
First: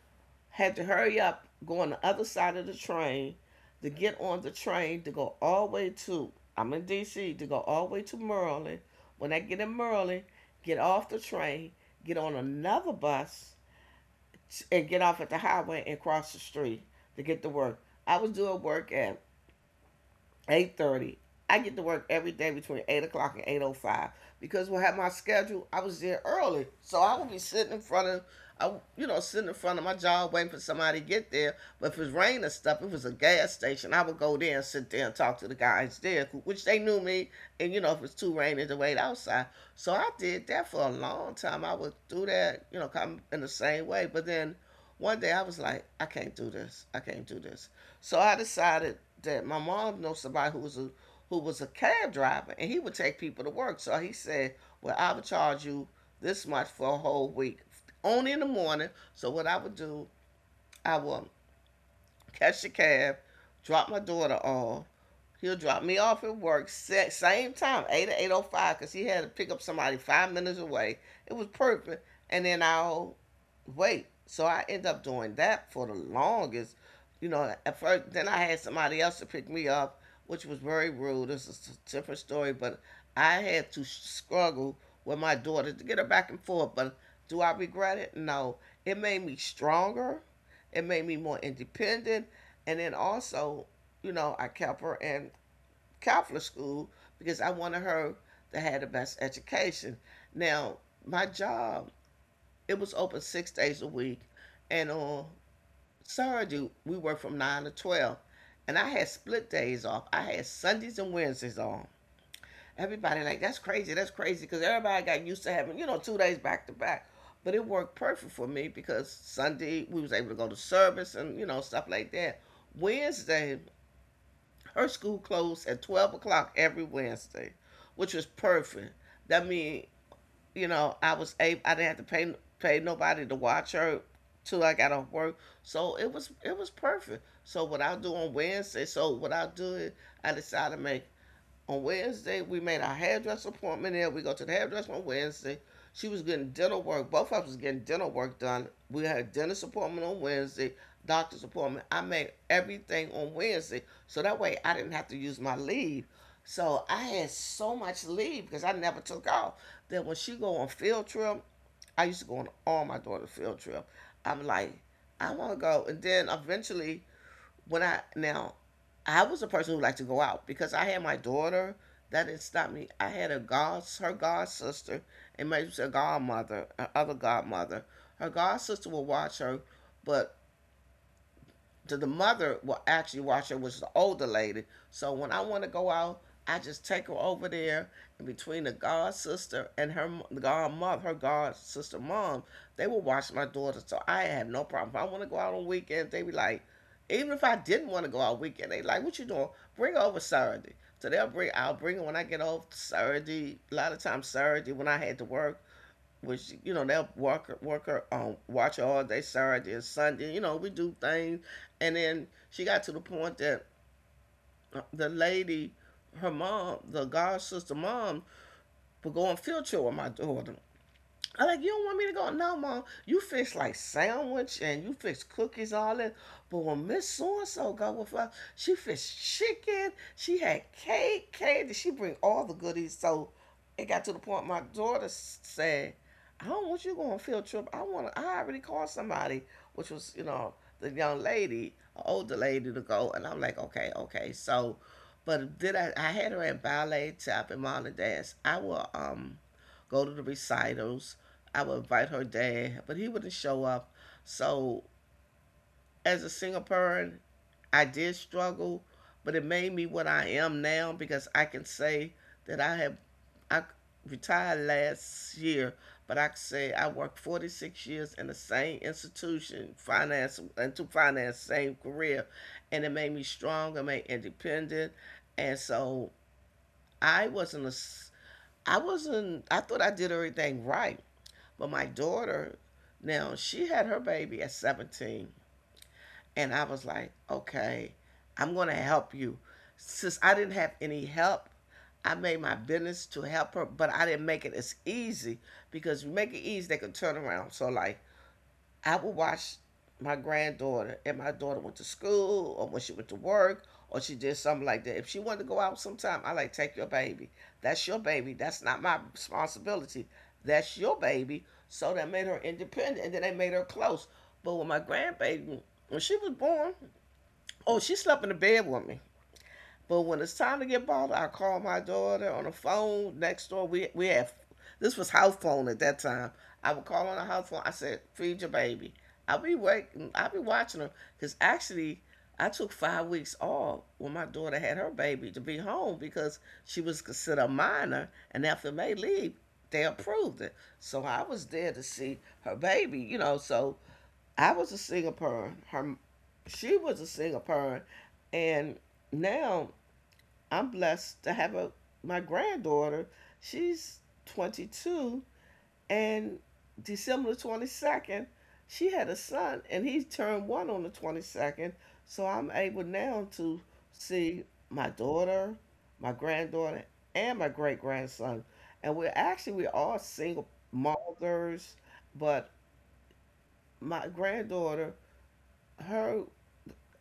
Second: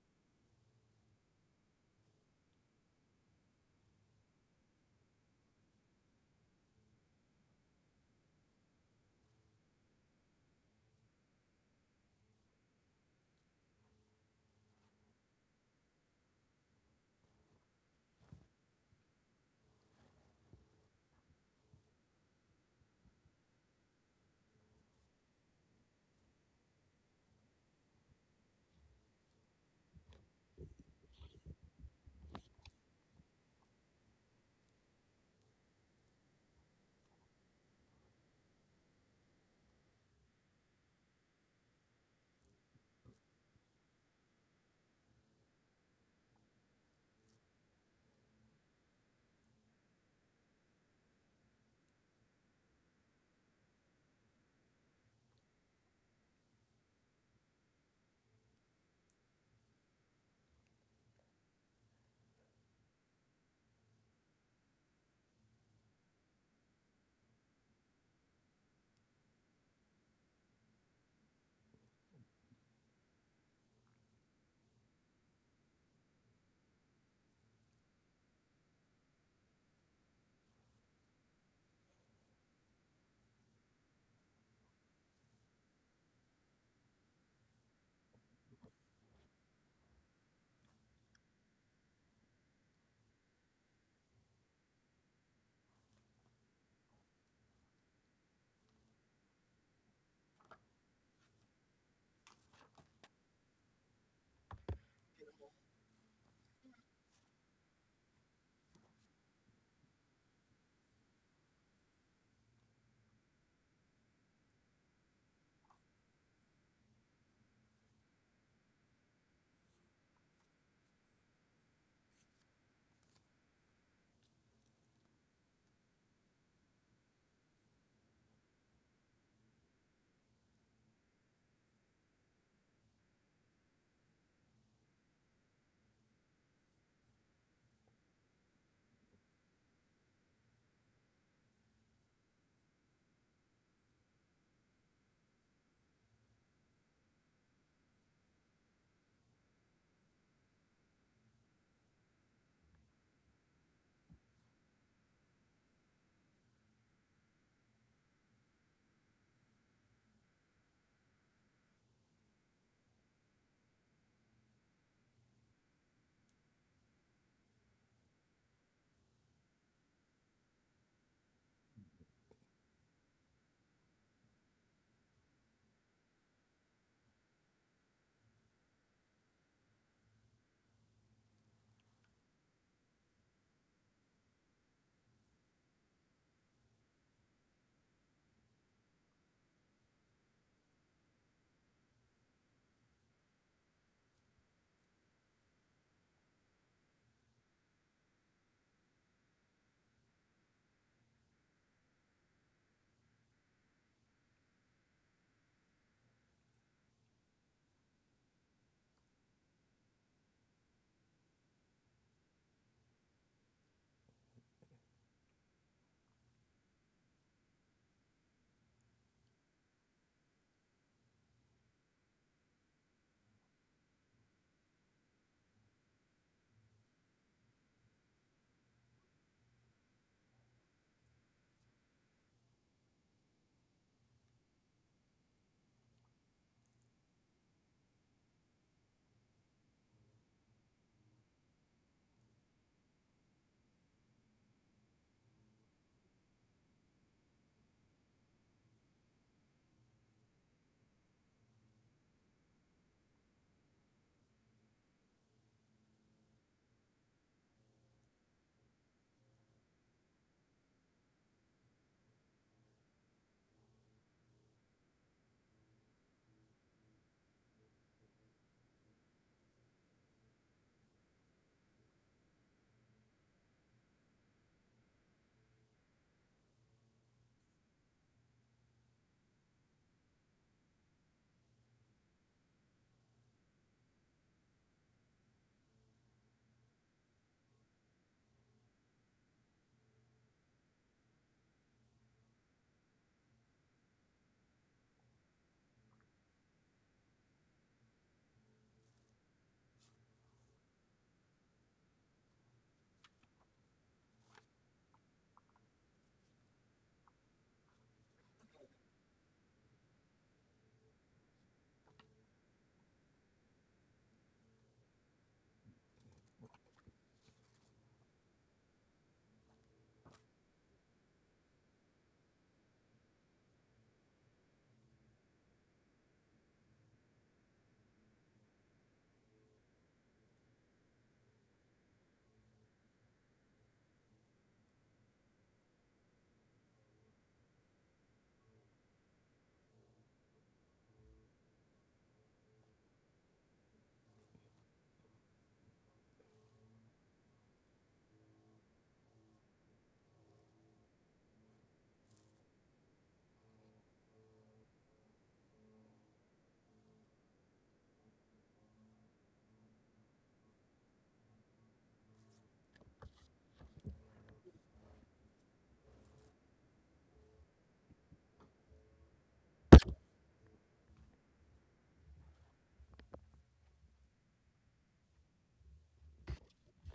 Speaker 1: had to hurry up, go on the other side of the train to get on the train to go all the way to, I'm in DC, to go all the way to Maryland. When I get in Maryland, get off the train, get on another bus, and get off at the highway and cross the street to get to work. I was doing work at 8:30. I get to work every day between 8 o'clock and 8:05, because we had my schedule. I was there early, so I would be I, sitting in front of my job waiting for somebody to get there. But if it was rain or stuff, it was a gas station. I would go there and sit there and talk to the guys there, which they knew me. And you know, if it's too raining to wait outside. So I did that for a long time. I would do that, come in the same way. But then one day I was like, I can't do this. I can't do this. So I decided that my mom knows somebody who was a cab driver, and he would take people to work. So he said, "Well, I would charge you this much for a whole week, only in the morning." So what I would do, I would catch the cab, drop my daughter off. He'll drop me off at work same time, eight or 8:05, cause he had to pick up somebody 5 minutes away. It was perfect. And then I'll wait. So I end up doing that for the longest. You know, at first, then I had somebody else to pick me up, which was very rude. This is a different story, but I had to struggle with my daughter to get her back and forth. But do I regret it? No. It made me stronger. It made me more independent. And then also, you know, I kept her in Catholic school because I wanted her to have the best education. Now, my job it was open 6 days a week, and on Saturday we worked from 9 to 12, and I had split days off. I had Sundays and Wednesdays on. Everybody like that's crazy, because everybody got used to having 2 days back to back. But it worked perfect for me because Sunday we was able to go to service and stuff like that. Wednesday, her school closed at 12 o'clock every Wednesday, which was perfect. That mean I was able, I didn't have to pay nobody to watch her till I got off work. So it was perfect. So what I'll do is I decide to make on Wednesday. We made our hairdresser appointment there. We go to the hairdresser on Wednesday. She was getting dental work. Both of us was getting dental work done. We had a dentist appointment on Wednesday, doctor's appointment. I made everything on Wednesday. So that way I didn't have to use my leave. So I had so much leave because I never took off. Then when she go on field trip, I used to go on all my daughter's field trip. I'm like, I want to go. And then eventually when I now, I was a person who liked to go out because I had my daughter. That didn't stop me. I had a god, her god sister, and my her godmother, her other godmother. Her god sister would watch her, but to the mother will actually watch her, which is the older lady. So when I want to go out, I just take her over there, and between the god sister and her god sister mom, they will watch my daughter. So I have no problem. If I want to go out on weekends, they be like, even if I didn't want to go out weekend, they like, what you doing? Bring her over Saturday. So I'll bring her when I get off Saturday. A lot of times Saturday when I had to work, which you know they'll work work her watch her all day Saturday and Sunday. We do things, and then she got to the point that the lady, her mom, the god sister mom, would go on field trip with my daughter, I'm like, you don't want me to go? No, mom. You fix like sandwich and you fix cookies, all that. But when Miss So and So go with us, she fixed chicken. She had cake, cake. Did she bring all the goodies? So it got to the point my daughter said, I don't want you to go on a field trip. I want. I already called somebody, which was the young lady, an older lady to go. And I'm like, okay, okay. So, but then I had her at ballet, tap, and modern dance. I will go to the recitals. I would invite her dad, but he wouldn't show up. So as a single parent, I did struggle, but it made me what I am now because I can say that I retired last year, but I can say I worked 46 years in the same institution, finance and to finance same career, and it made me strong. It made me independent, and so I wasn't a I wasn't. I thought I did everything right, but my daughter, now she had her baby at 17, and I was like, okay, I'm going to help you. Since I didn't have any help, I made my business to help her, but I didn't make it as easy because you make it easy, they could turn around. So, like, I would watch my granddaughter and my daughter went to school or when she went to work or she did something like that. If she wanted to go out sometime, I like take your baby. That's your baby. That's not my responsibility. That's your baby. So that made her independent and then they made her close. But with my grandbaby, when she was born, oh, she slept in the bed with me. But when it's time to get bought, I call my daughter on the phone next door. We have This was house phone at that time. I would call on the house phone. I said, "Feed your baby." I'll be waiting. I'll be watching her because actually, I took 5 weeks off when my daughter had her baby to be home because she was considered a minor, and after May leave, they approved it. So I was there to see her baby. So I was a single parent. She was a single parent, and now I'm blessed to have a my granddaughter. She's 22, and December 22nd, she had a son, and he turned one on the 22nd. So I'm able now to see my daughter, my granddaughter, and my great grandson. And we're actually we're all single mothers, but my granddaughter, her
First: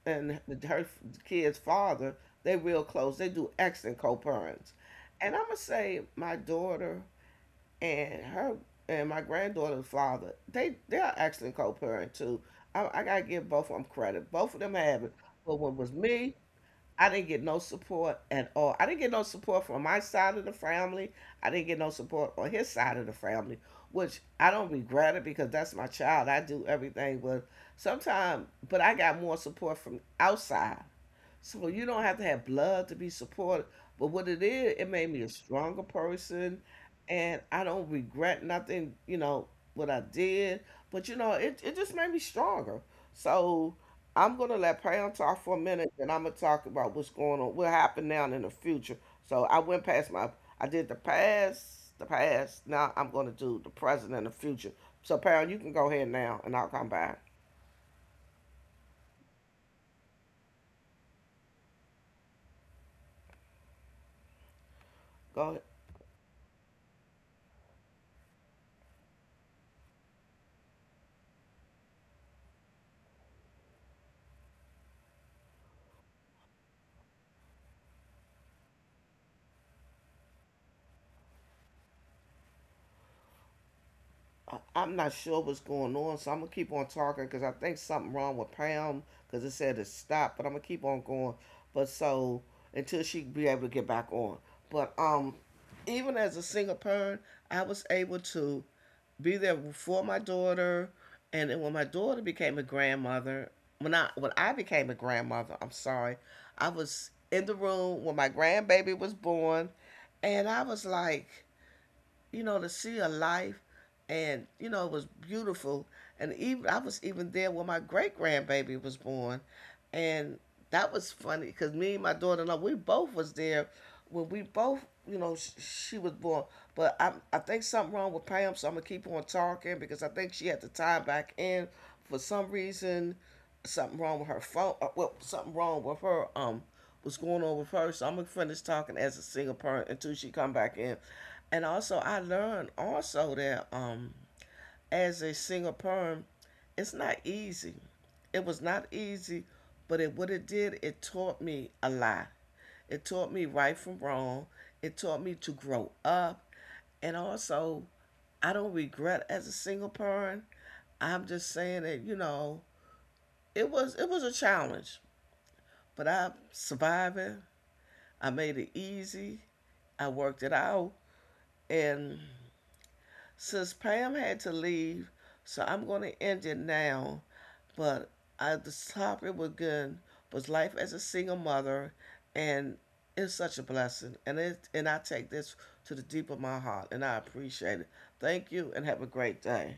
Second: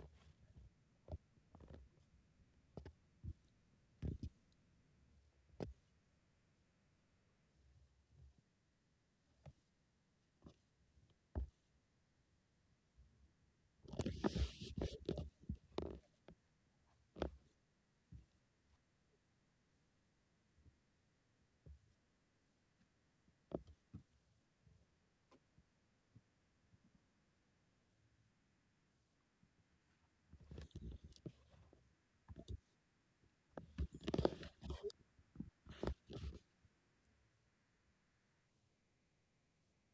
Speaker 1: and her kid's father, they real close. They do excellent co-parents. And I'm gonna say my daughter and her and my granddaughter's father, they are excellent co-parent too. I gotta give both of them credit. Both of them have it. But when it was me, I didn't get no support at all. I didn't get no support from my side of the family. I didn't get no support on his side of the family, which I don't regret it because that's my child. I do everything, but sometimes, but I got more support from outside so you don't have to have blood to be supported. But what it is, it made me a stronger person, and I don't regret nothing. You know what I did, but it just made me stronger. So I'm gonna let Pam talk for a minute, and I'm gonna talk about what's going on, what happened now and in the future. So I did the past, the past. Now I'm gonna do the present and the future. So Pam, you can go ahead now, and I'll come back. Go ahead. I- am not sure what's going on, so I'm gonna keep on talking because I think something wrong with Pam because it said to stop, but I'm gonna keep on going. But so until she be able to get back on, but even as a single parent, I was able to be there for my daughter, and then when my daughter became a grandmother, when I became a grandmother, I'm sorry, I was in the room when my grandbaby was born, and I was like to see her life, and it was beautiful. And even I was even there when my great grandbaby was born, and that was funny because me and my daughter-in-law, we both was there when we both, she was born. But I think something wrong with Pam, so I'm gonna keep on talking because I think she had to tie back in for some reason. Something wrong with her phone. Well, something wrong with her. What's going on with her? So I'm gonna finish talking as a single parent until she come back in. And also, I learned also that as a single parent, it's not easy. It was not easy, but it what it did, it taught me a lot. It taught me right from wrong. It taught me to grow up. And also, I don't regret as a single parent. I'm just saying that, it was a challenge. But I'm surviving. I made it easy. I worked it out. And since Pam had to leave, so I'm going to end it now. But the topic was good, was life as a single mother, and it's such a blessing. And I take this to the deep of my heart, and I appreciate it. Thank you, and have a great day.